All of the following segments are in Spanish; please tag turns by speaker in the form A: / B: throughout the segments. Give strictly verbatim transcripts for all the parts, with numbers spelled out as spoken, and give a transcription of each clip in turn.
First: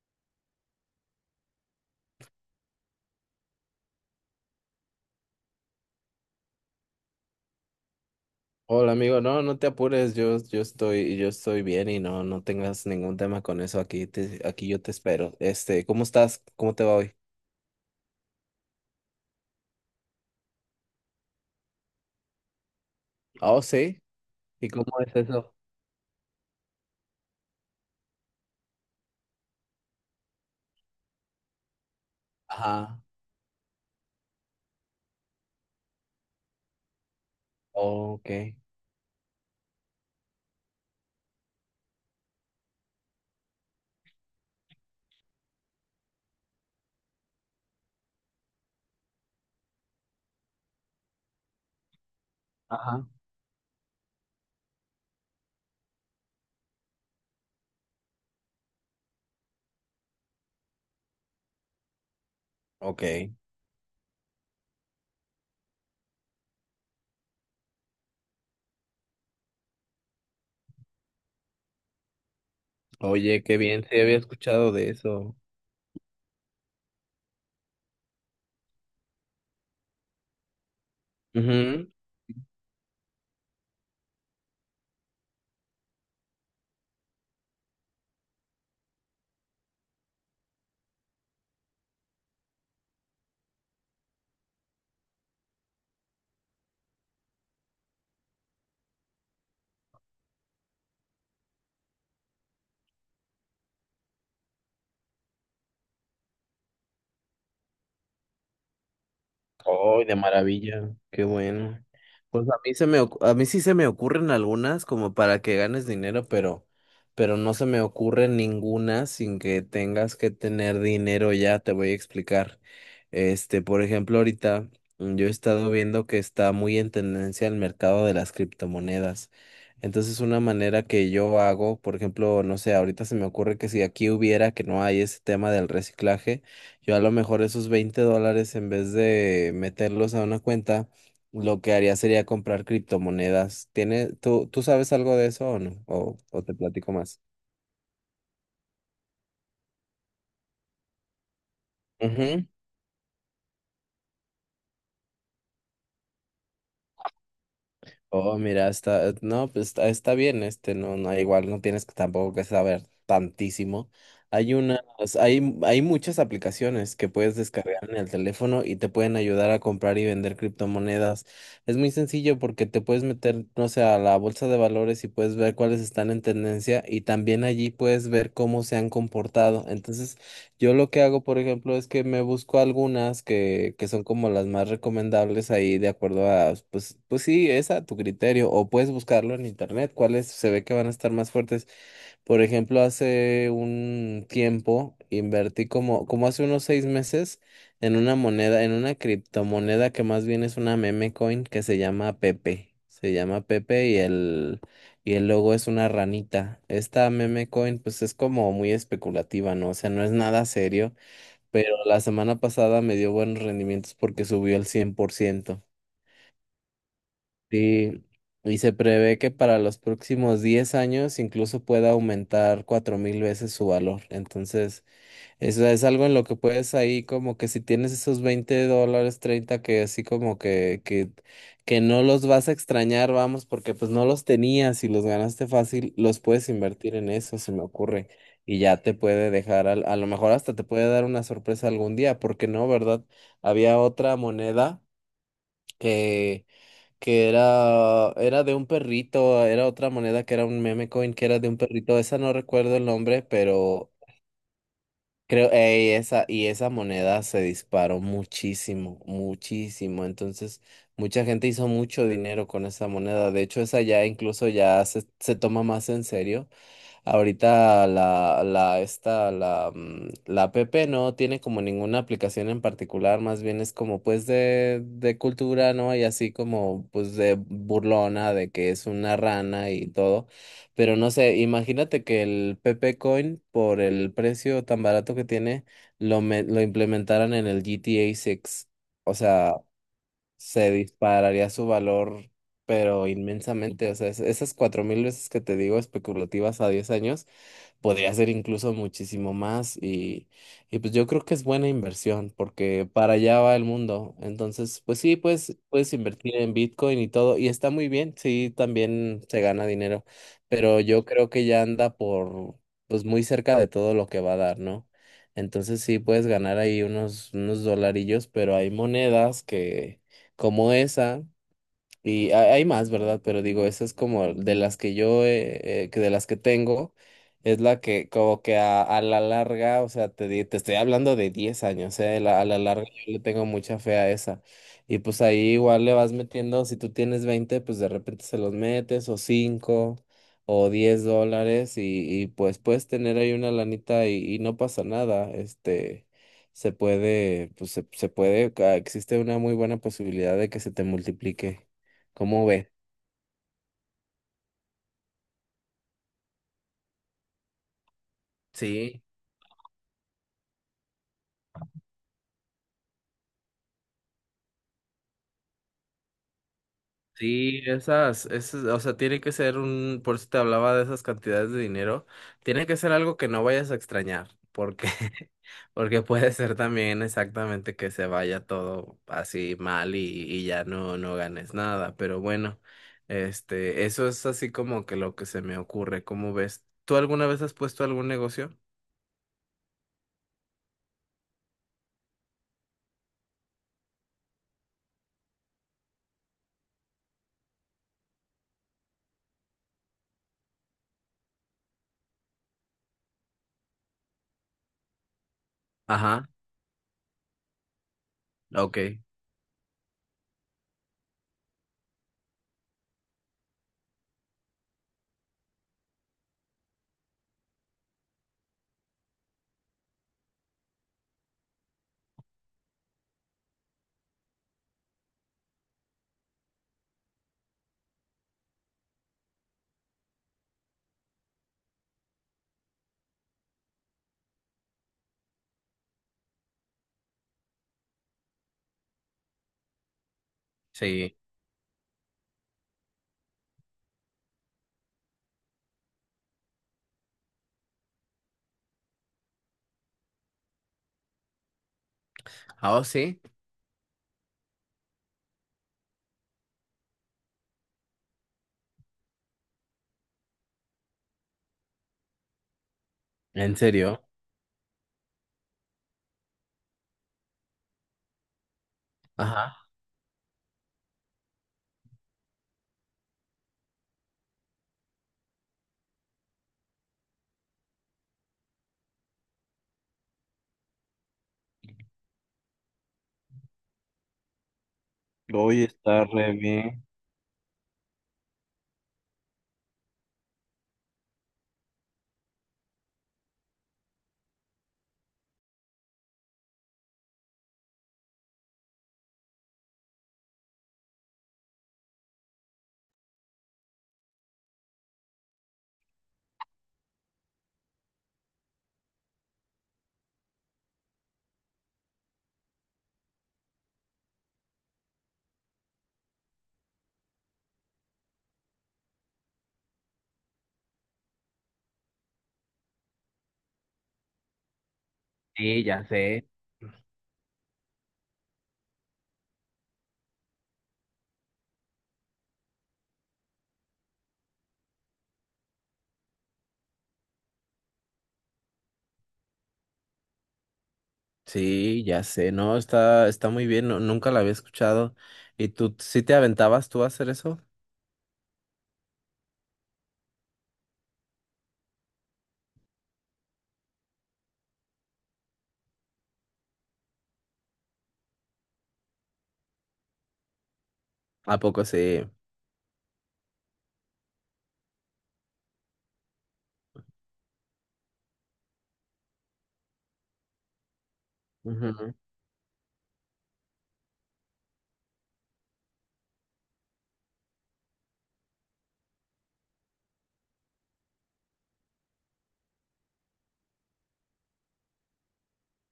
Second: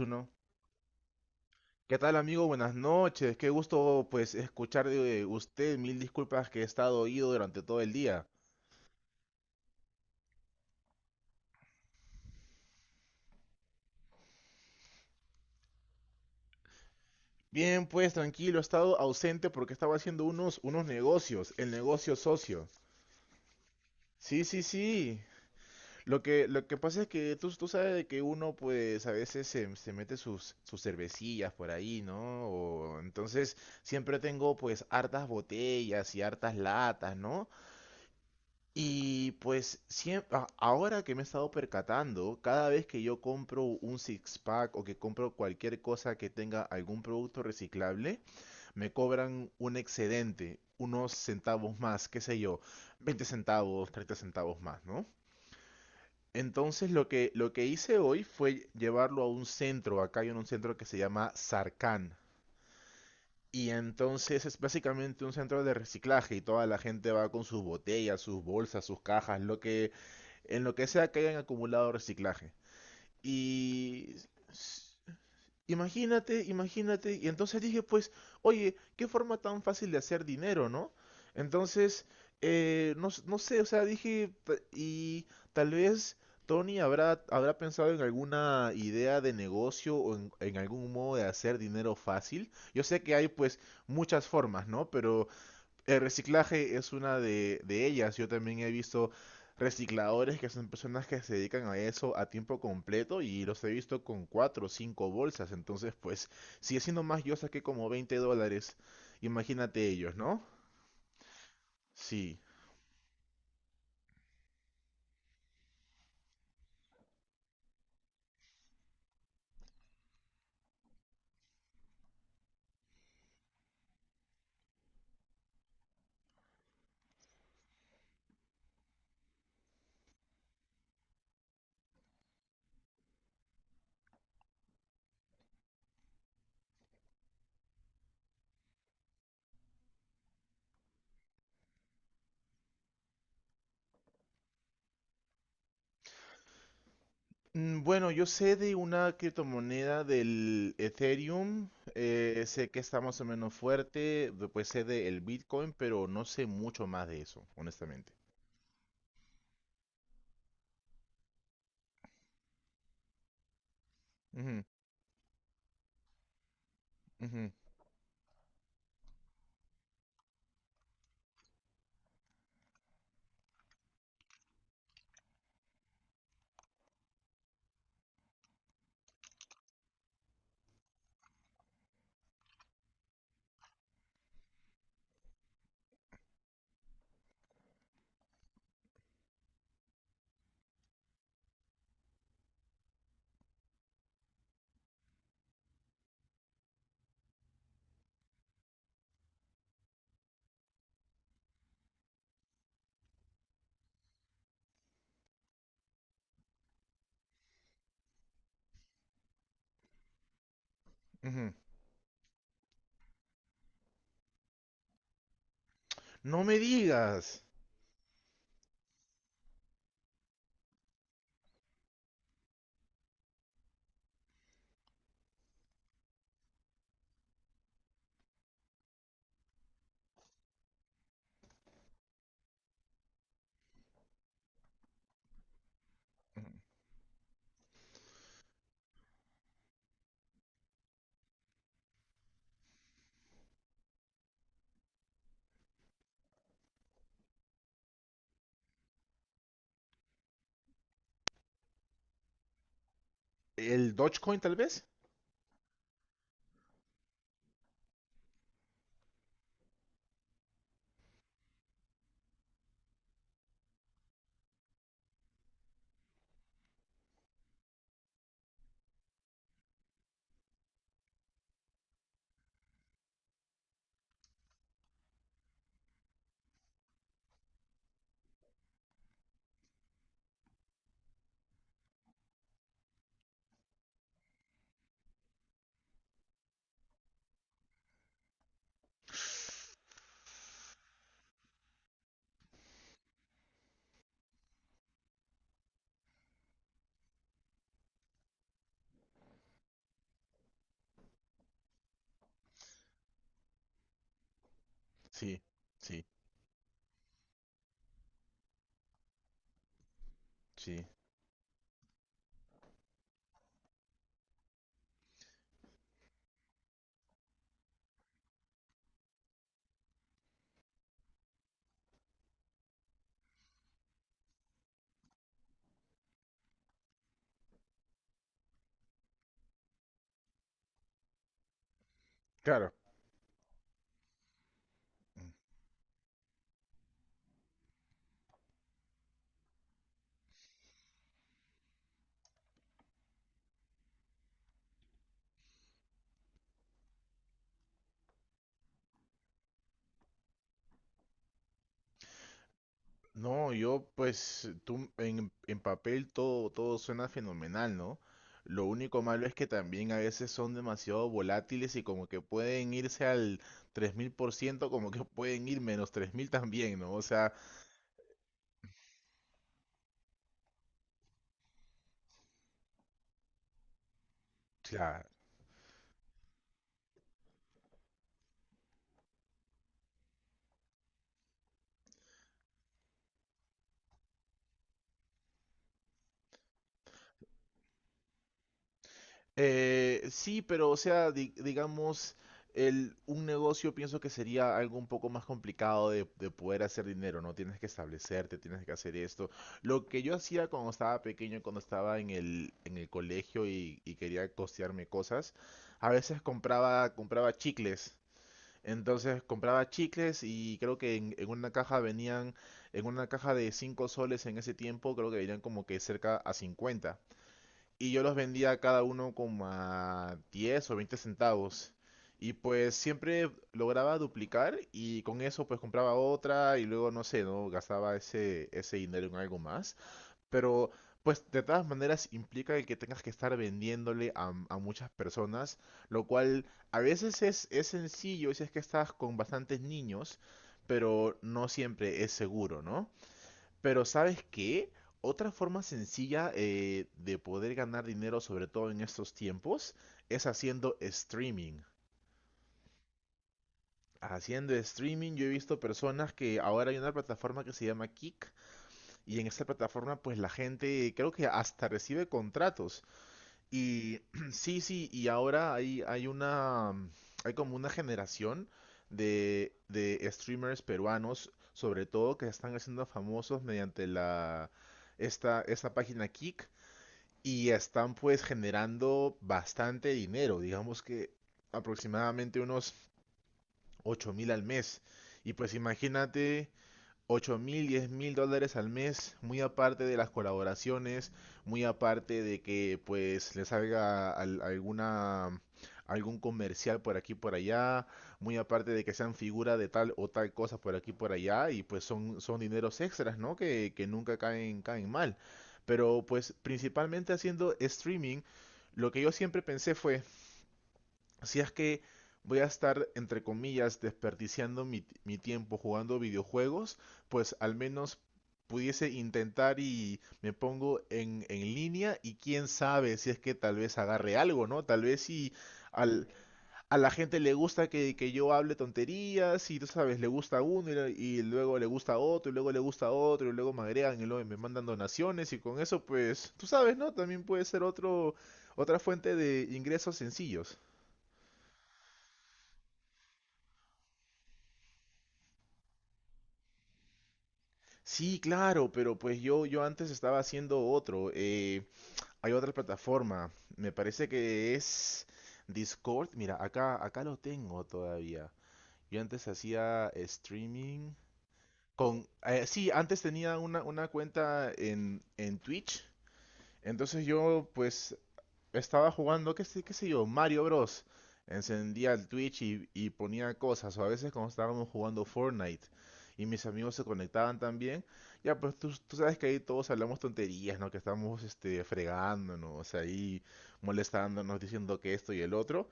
A: Uno. ¿Qué tal, amigo? Buenas noches. Qué gusto pues escuchar de usted. Mil disculpas que he estado oído durante todo el día.
B: Hola amigo, no, no te apures, yo, yo estoy, yo estoy bien y no, no tengas ningún tema con eso, aquí te, aquí yo te espero. Este, ¿cómo estás? ¿Cómo te va hoy?
A: Bien, pues tranquilo, he estado ausente porque estaba haciendo unos, unos negocios, el negocio socio.
B: Ah, oh, sí,
A: Sí, sí,
B: ¿y cómo es
A: sí.
B: eso?
A: Lo que, lo que pasa es que tú, tú sabes de que uno pues a veces se, se mete sus, sus cervecillas por ahí, ¿no? O,
B: Ajá,
A: entonces siempre tengo pues hartas botellas y hartas latas, ¿no?
B: ok,
A: Y pues siem- ahora que me he estado percatando, cada vez que yo compro un six pack o que compro cualquier cosa que tenga algún producto reciclable, me cobran un excedente, unos centavos más, qué sé yo,
B: ajá,
A: veinte centavos, treinta centavos más, ¿no? Entonces lo que, lo que hice hoy fue llevarlo a un centro, acá hay un centro que se llama Sarcan,
B: ok.
A: y entonces es básicamente un centro de reciclaje y toda la gente va con sus botellas, sus bolsas, sus cajas, lo que en lo que sea que hayan acumulado reciclaje.
B: Oye, qué bien, sí
A: Y
B: había escuchado de eso.
A: imagínate, imagínate. Y entonces dije, pues, oye, qué forma tan fácil de hacer dinero, ¿no? Entonces, eh, no, s- no sé, o sea, dije, "Ta- y tal vez Tony habrá, habrá pensado en alguna idea de negocio o en, en algún modo de hacer dinero fácil. Yo sé que hay, pues, muchas formas, ¿no? Pero el reciclaje es una de, de ellas. Yo también he visto recicladores que son personas que se dedican a eso a tiempo completo y los he visto con cuatro o cinco bolsas. Entonces, pues, si haciendo más, yo saqué como veinte dólares. Imagínate
B: ¡Oh,
A: ellos,
B: de
A: ¿no?
B: maravilla! ¡Qué bueno!
A: Sí.
B: Pues a mí se me, ocu- a mí sí se me ocurren algunas como para que ganes dinero, pero, pero no se me ocurre ninguna sin que tengas que tener dinero ya, te voy a explicar. Este, por ejemplo, ahorita mm, yo he estado viendo que está muy en tendencia el mercado de las criptomonedas. Entonces, una manera que yo hago, por ejemplo, no sé, ahorita se me ocurre que si aquí hubiera, que no hay ese tema del reciclaje, yo a lo mejor esos veinte dólares, en vez de meterlos a una cuenta, lo que haría sería comprar criptomonedas. ¿Tiene, tú, tú sabes algo de eso o no? ¿O, o te platico más?
A: Mm, bueno, yo sé de una criptomoneda del Ethereum, eh,
B: Ujú.
A: sé que está más o menos fuerte, después sé del Bitcoin, pero no sé mucho más de eso, honestamente.
B: Oh, mira, está, eh, no, pues está, está bien, este, no, no, igual no tienes que tampoco que saber tantísimo. Hay
A: Ujú,
B: unas, hay, mu- hay muchas aplicaciones que puedes
A: ujú,
B: descargar en el teléfono y te pueden ayudar a comprar y vender criptomonedas. Es muy sencillo porque te puedes meter, no sé, a la bolsa de valores y puedes ver cuáles están en tendencia y también allí puedes ver cómo se han comportado. Entonces yo lo que hago, por ejemplo, es que me busco algunas que, que son como las más recomendables ahí de acuerdo a, pues, pues sí, es a tu criterio, o puedes buscarlo en internet, cuáles se ve que van a estar más fuertes. Por ejemplo, hace un tiempo invertí como, como hace unos seis meses en una moneda, en una criptomoneda que más bien es una meme coin que se llama Pepe. Se llama Pepe y el, y el logo es una ranita. Esta meme coin pues es como muy especulativa, ¿no? O sea, no es nada serio,
A: ujú.
B: pero la semana pasada me dio buenos rendimientos porque subió el cien por ciento.
A: No me digas.
B: Sí, y se prevé que para los próximos diez años incluso pueda aumentar cuatro mil veces su valor. Entonces, eso es algo en lo que puedes ahí como que si tienes esos veinte dólares, treinta que así como que, que, que no los vas a extrañar, vamos, porque pues no los tenías y los ganaste fácil, los puedes invertir en eso, se me ocurre. Y ya te puede dejar, al- a lo mejor hasta te puede dar una sorpresa algún día, porque no, ¿verdad? Había otra moneda que que era, era de un perrito, era otra moneda que era un meme coin que era de un perrito, esa no recuerdo el nombre, pero
A: ¿El Dogecoin tal vez?
B: creo, ey, esa, y esa moneda se disparó muchísimo, muchísimo, entonces mucha gente hizo mucho dinero con esa moneda, de hecho esa ya incluso ya se, se toma más en serio. Ahorita la, la, esta, la, mm, la app no tiene como ninguna aplicación en particular, más bien es como pues de, de cultura, ¿no? Y así como pues de burlona, de que es una rana y todo. Pero no sé, imagínate que el Pepe Coin, por el precio tan barato que tiene, lo, me- lo implementaran en el G T A seis. O sea, se dispararía su valor, pero inmensamente. O sea, es- esas cuatro mil veces que te digo especulativas a diez años podría ser incluso muchísimo más y, y pues yo creo que es buena inversión porque para allá va el mundo. Entonces, pues sí,
A: Sí,
B: pues puedes
A: sí,
B: invertir en Bitcoin y todo y está muy bien, sí, también se gana dinero, pero
A: sí.
B: yo creo que ya anda por, pues muy cerca de todo lo que va a dar, ¿no? Entonces sí puedes ganar ahí unos, unos dolarillos, pero hay monedas que, como esa. Y ha- hay más, ¿verdad? Pero digo, esa es como de las que yo, eh, eh, que de las que tengo, es la que como que a, a la larga, o sea, te, di- te estoy hablando de diez años, eh, la- a la
A: Claro.
B: larga yo le tengo mucha fe a esa. Y pues ahí igual le vas metiendo, si tú tienes veinte pues de repente se los metes, o cinco o diez dólares, y, y pues puedes tener ahí una lanita y, y no pasa nada, este se puede, pues se, se puede, ca- existe una muy buena posibilidad de que se te multiplique. ¿Cómo ves?
A: No, yo pues tú en, en papel todo, todo suena fenomenal, ¿no? Lo único
B: Sí,
A: malo es que también a veces son demasiado volátiles y como que pueden irse al tres mil por ciento como que pueden ir menos tres mil también, ¿no? O sea,
B: sí, esas, esas, o sea, tiene que ser un, por eso te hablaba de esas cantidades de dinero, tiene que ser algo que no vayas a extrañar, porque, porque puede ser también exactamente que se vaya todo así mal y, y ya no, no ganes nada, pero bueno, este, eso es así como que lo que se me ocurre, ¿cómo ves? ¿Tú alguna vez has puesto algún negocio?
A: Eh, sí, pero o sea, di- digamos, el, un negocio pienso que sería algo un poco más complicado de, de poder hacer dinero, ¿no? Tienes que establecerte, tienes que hacer esto. Lo que yo hacía cuando estaba pequeño, cuando estaba en el, en el colegio y, y quería costearme cosas, a veces
B: Ajá,
A: compraba, compraba chicles.
B: ok,
A: Entonces compraba chicles y creo que en, en una caja venían, en una caja de cinco soles en ese tiempo, creo que venían como que cerca a cincuenta y yo los vendía a cada uno como a diez o veinte centavos. Y pues siempre lograba duplicar y con eso pues compraba otra y luego no sé, ¿no? Gastaba ese, ese dinero en algo más. Pero pues de todas maneras implica el que tengas que estar vendiéndole a, a muchas personas, lo cual a veces es, es sencillo si es que estás con bastantes niños, pero
B: sí.
A: no siempre es seguro, ¿no? Pero ¿sabes qué? Otra forma sencilla eh, de poder ganar dinero, sobre todo en estos tiempos, es haciendo streaming.
B: Ah, oh, sí,
A: Haciendo streaming yo he visto personas que ahora hay una plataforma que se llama Kick y en esta plataforma pues la gente creo que hasta recibe contratos.
B: ¿en
A: Y
B: serio?
A: sí, sí, y ahora hay, hay una, mm, hay como una generación de,
B: Ajá.
A: de streamers peruanos, sobre todo que se están haciendo famosos mediante la, esta, esta página Kick y están pues generando bastante dinero, digamos que aproximadamente unos ocho mil al mes. Y pues
B: Hoy está re
A: imagínate
B: bien.
A: ocho mil, diez mil dólares al mes, muy aparte de las colaboraciones, muy aparte de que pues le salga al- alguna, algún comercial por aquí por allá, muy aparte de que sean figura de tal o tal cosa por aquí por allá, y pues son, son dineros extras, ¿no? Que, que nunca caen, caen mal. Pero pues principalmente haciendo streaming, lo que yo siempre pensé fue, si es que voy a estar, entre comillas, desperdiciando mi, mi tiempo jugando videojuegos, pues al menos pudiese intentar y me pongo en, en línea y quién sabe si es que tal vez agarre algo, ¿no? Tal vez si
B: Sí, ya
A: al,
B: sé.
A: a la gente le gusta que, que yo hable tonterías y tú sabes, le gusta a uno y, le- y luego le gusta a otro y luego le gusta a otro y luego me agregan y luego me mandan donaciones y con eso pues, tú sabes, ¿no? También puede ser otro, otra fuente de ingresos sencillos.
B: Sí, ya sé, no, está, está muy bien, no- nunca la había escuchado. ¿Y tú sí te aventabas tú a hacer eso?
A: Sí, claro, pero pues yo, yo antes estaba haciendo otro. Eh, hay otra plataforma. Me parece que es Discord. Mira, acá, acá lo tengo todavía. Yo antes hacía streaming
B: ¿A poco sí?
A: con... eh, sí, antes tenía una, una cuenta en, en Twitch. Entonces yo pues estaba jugando, qué sé, qué sé yo, Mario Bros. Encendía
B: Ujú.
A: el Twitch y, y ponía cosas, o a veces cuando estábamos jugando Fortnite y mis amigos se conectaban también, ya pues tú, tú sabes que ahí todos hablamos tonterías, ¿no? Que estamos este, fregándonos, ahí molestándonos, diciendo que esto y el otro.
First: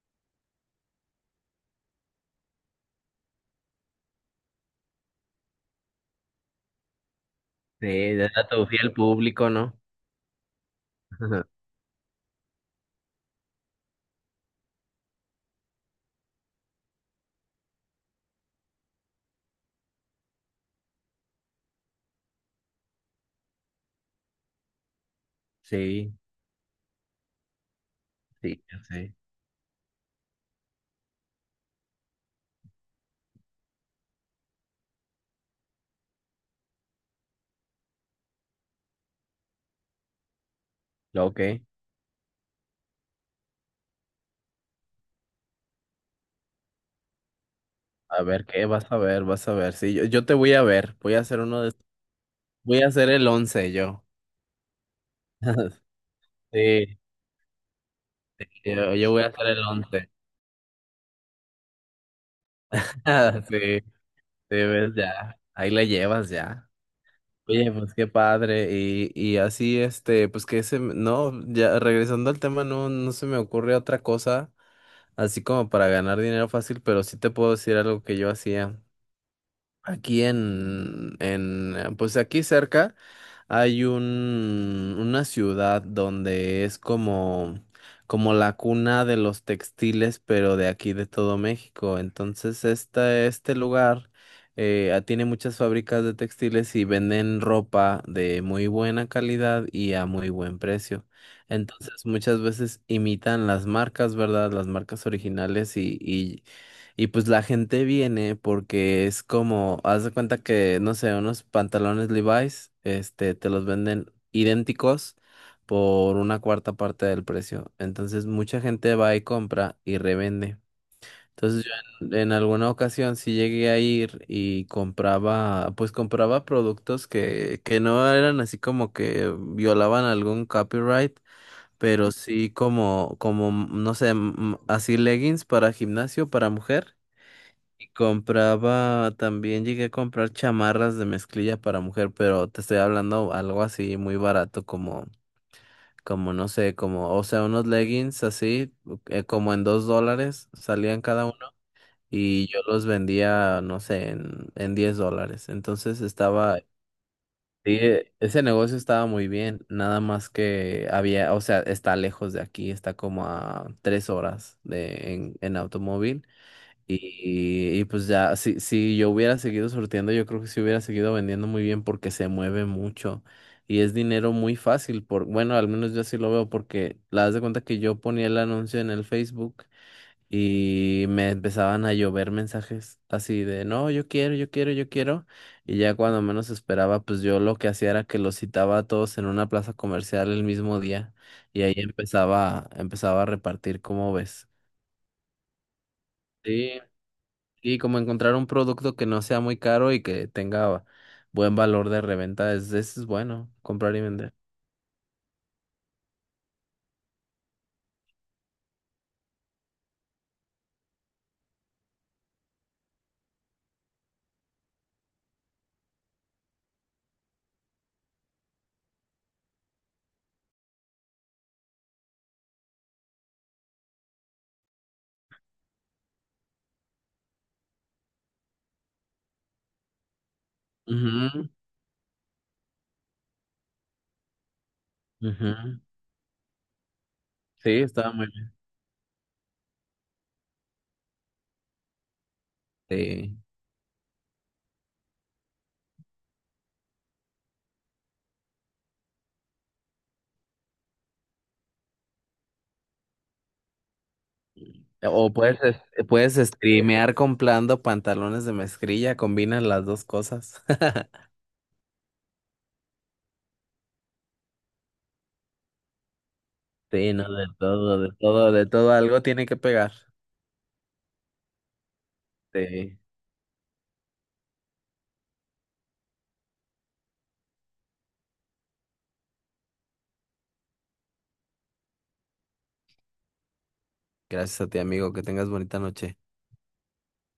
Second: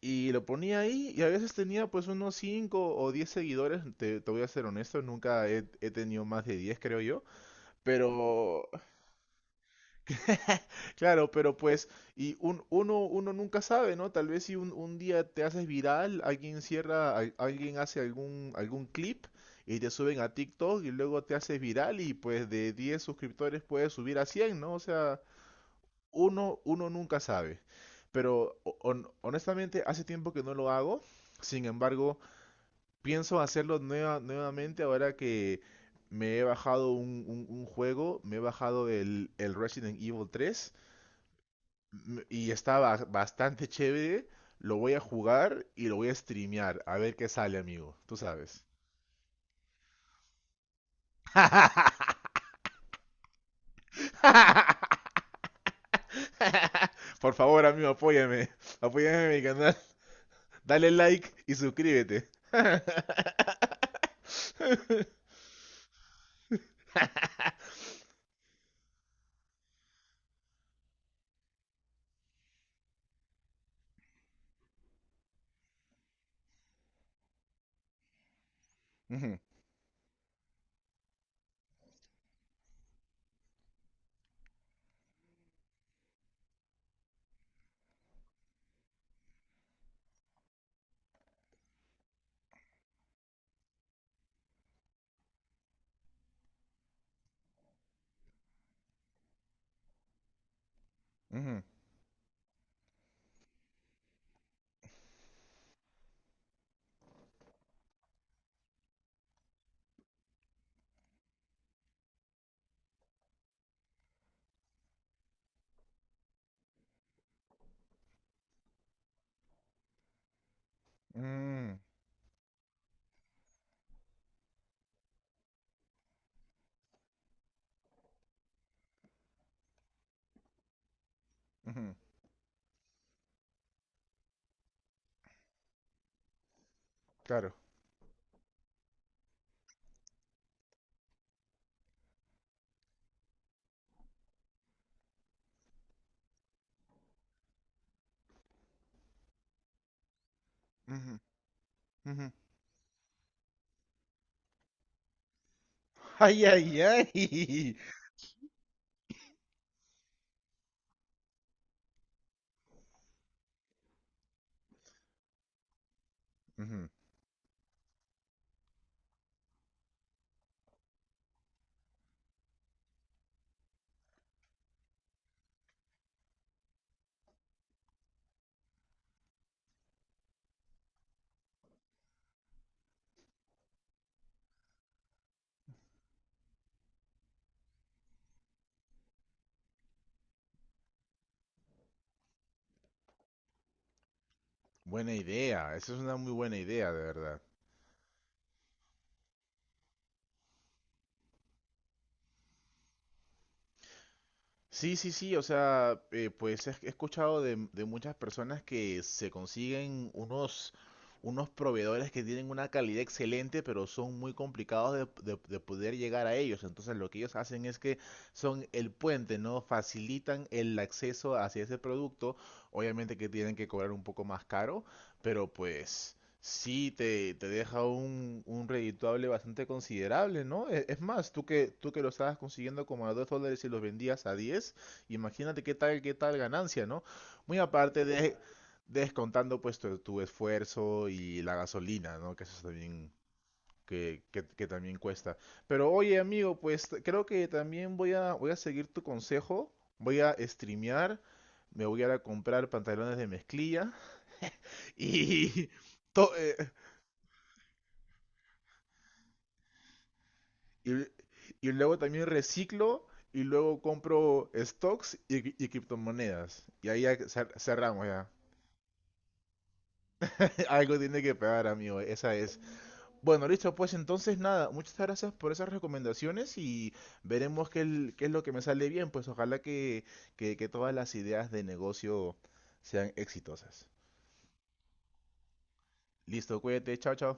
A: Y lo ponía ahí y a veces tenía pues unos cinco o diez seguidores, te, te voy a ser honesto, nunca he, he tenido más de diez creo yo,
B: Sí, era tu
A: pero
B: fiel público, ¿no?
A: claro,
B: Ujú.
A: pero pues, y un, uno, uno nunca sabe, ¿no? Tal vez si un, un día te haces viral, alguien cierra, al- alguien hace algún, algún clip y te suben a TikTok y luego te haces viral y pues de diez suscriptores puedes subir a cien, ¿no? O sea,
B: Sí,
A: uno, uno nunca sabe. Pero
B: sí,
A: ho-
B: ya
A: hon-
B: sé.
A: honestamente, hace tiempo que no lo hago. Sin embargo, pienso hacerlo nueva- nuevamente ahora que me he bajado un, un- un juego, me he bajado el, el Resident Evil tres
B: Lo que,
A: m- y está ba- bastante chévere. Lo voy a jugar y lo voy a streamear. A ver qué sale, amigo. Tú
B: a ver
A: sabes.
B: qué, vas a ver, vas a ver. Sí, yo, yo te voy a ver, voy a hacer uno de, voy a hacer el once yo. Sí,
A: Por favor, amigo, apóyame.
B: yo, yo voy
A: Apóyame
B: a
A: en mi
B: hacer el
A: canal.
B: once.
A: Dale like y suscríbete.
B: Sí, sí, ves ya, ahí la llevas ya. Oye, pues qué padre. Y, y así, este, pues que ese no, ya regresando al tema, no, no se me ocurre otra cosa, así como para ganar dinero fácil, pero sí te puedo decir algo que yo hacía.
A: Ujú,
B: Aquí en, en, eh, pues aquí cerca hay un, una ciudad donde es como, como la cuna de los textiles, pero de aquí de todo México. Entonces, esta, este lugar eh, ah, tiene muchas fábricas de textiles y venden ropa de muy buena calidad y a muy buen precio.
A: ujú,
B: Entonces, muchas veces imitan las marcas, ¿verdad? Las marcas originales y, y y pues la gente viene porque es como, haz de cuenta que, no sé, unos pantalones Levi's, este, te los venden idénticos por una cuarta parte del precio. Entonces mucha gente va y compra y revende. Entonces yo
A: mm,
B: en, en alguna ocasión sí llegué a ir y compraba, pues compraba productos que, que no eran así como que violaban algún copyright.
A: ujú,
B: Pero sí como, como, no sé, m- así leggings para gimnasio, para mujer.
A: claro.
B: Compraba, también llegué a comprar chamarras de mezclilla para mujer, pero te estoy hablando algo así muy barato como, como no sé, como, o sea, unos leggings así, eh, como en dos dólares salían
A: Ujú,
B: cada uno
A: ujú.
B: y yo los vendía, no sé, en, en diez dólares. Entonces
A: Ay,
B: estaba, sí,
A: ay, ay.
B: eh, ese negocio estaba muy bien, nada más que había, o sea, está lejos de aquí, está como a tres horas de, en, en automóvil.
A: Ujú.
B: Y, y pues ya, si, si yo hubiera seguido sorteando, yo creo que sí hubiera seguido vendiendo muy bien porque se mueve mucho y es dinero muy fácil por, bueno, al menos yo así lo veo porque la das de cuenta que yo ponía el anuncio en el Facebook y me empezaban a llover mensajes así de, no, yo quiero, yo quiero, yo quiero. Y ya cuando menos esperaba, pues yo lo que hacía era que los citaba a todos en una plaza comercial el mismo día y ahí empezaba, empezaba a repartir, ¿cómo ves?
A: Buena idea. Esa es una muy buena
B: Sí,
A: idea, de verdad.
B: y como encontrar un producto que no sea muy caro y que tenga buen valor de reventa, es, es bueno comprar y vender.
A: Sí, sí, sí, o sea, eh, pues he he escuchado de, de muchas personas que se consiguen unos, unos proveedores que tienen una calidad excelente, pero son muy complicados de, de- de poder llegar a ellos. Entonces lo que ellos hacen es que son el puente, ¿no? Facilitan el acceso hacia ese producto. Obviamente que tienen que cobrar un poco más caro, pero pues sí, te, te deja un, un redituable bastante considerable, ¿no? E- Es más, tú
B: Ujú,
A: que, tú que lo estabas consiguiendo como a dos dólares y los vendías a diez, imagínate qué
B: ujú.
A: tal, qué tal ganancia, ¿no? Muy
B: Sí,
A: aparte
B: está muy
A: de
B: bien.
A: descontando pues tu, tu esfuerzo y la gasolina, ¿no? Que eso es también,
B: Sí.
A: que, que, que también cuesta. Pero oye, amigo, pues t- creo que también voy a, voy a seguir tu consejo, voy a streamear, me voy a ir a comprar pantalones de mezclilla
B: O puedes,
A: y...
B: es-
A: to-
B: puedes
A: eh,
B: streamear comprando pantalones de mezclilla, combinas las dos cosas.
A: Y, y luego también reciclo y luego compro stocks y, cri- y criptomonedas. Y ahí ya
B: Sí, no, de
A: cer-
B: todo,
A: cerramos
B: de
A: ya.
B: todo, de todo, algo tiene que pegar.
A: Algo tiene que pegar, amigo. Esa es.
B: Sí.
A: Bueno, listo, pues entonces nada. Muchas gracias por esas recomendaciones y veremos qué, el- qué es lo que me sale bien. Pues ojalá que, que, que todas las ideas de negocio sean exitosas.
B: Gracias a ti, amigo, que tengas bonita noche.
A: Listo, cuídate. Chao, chao.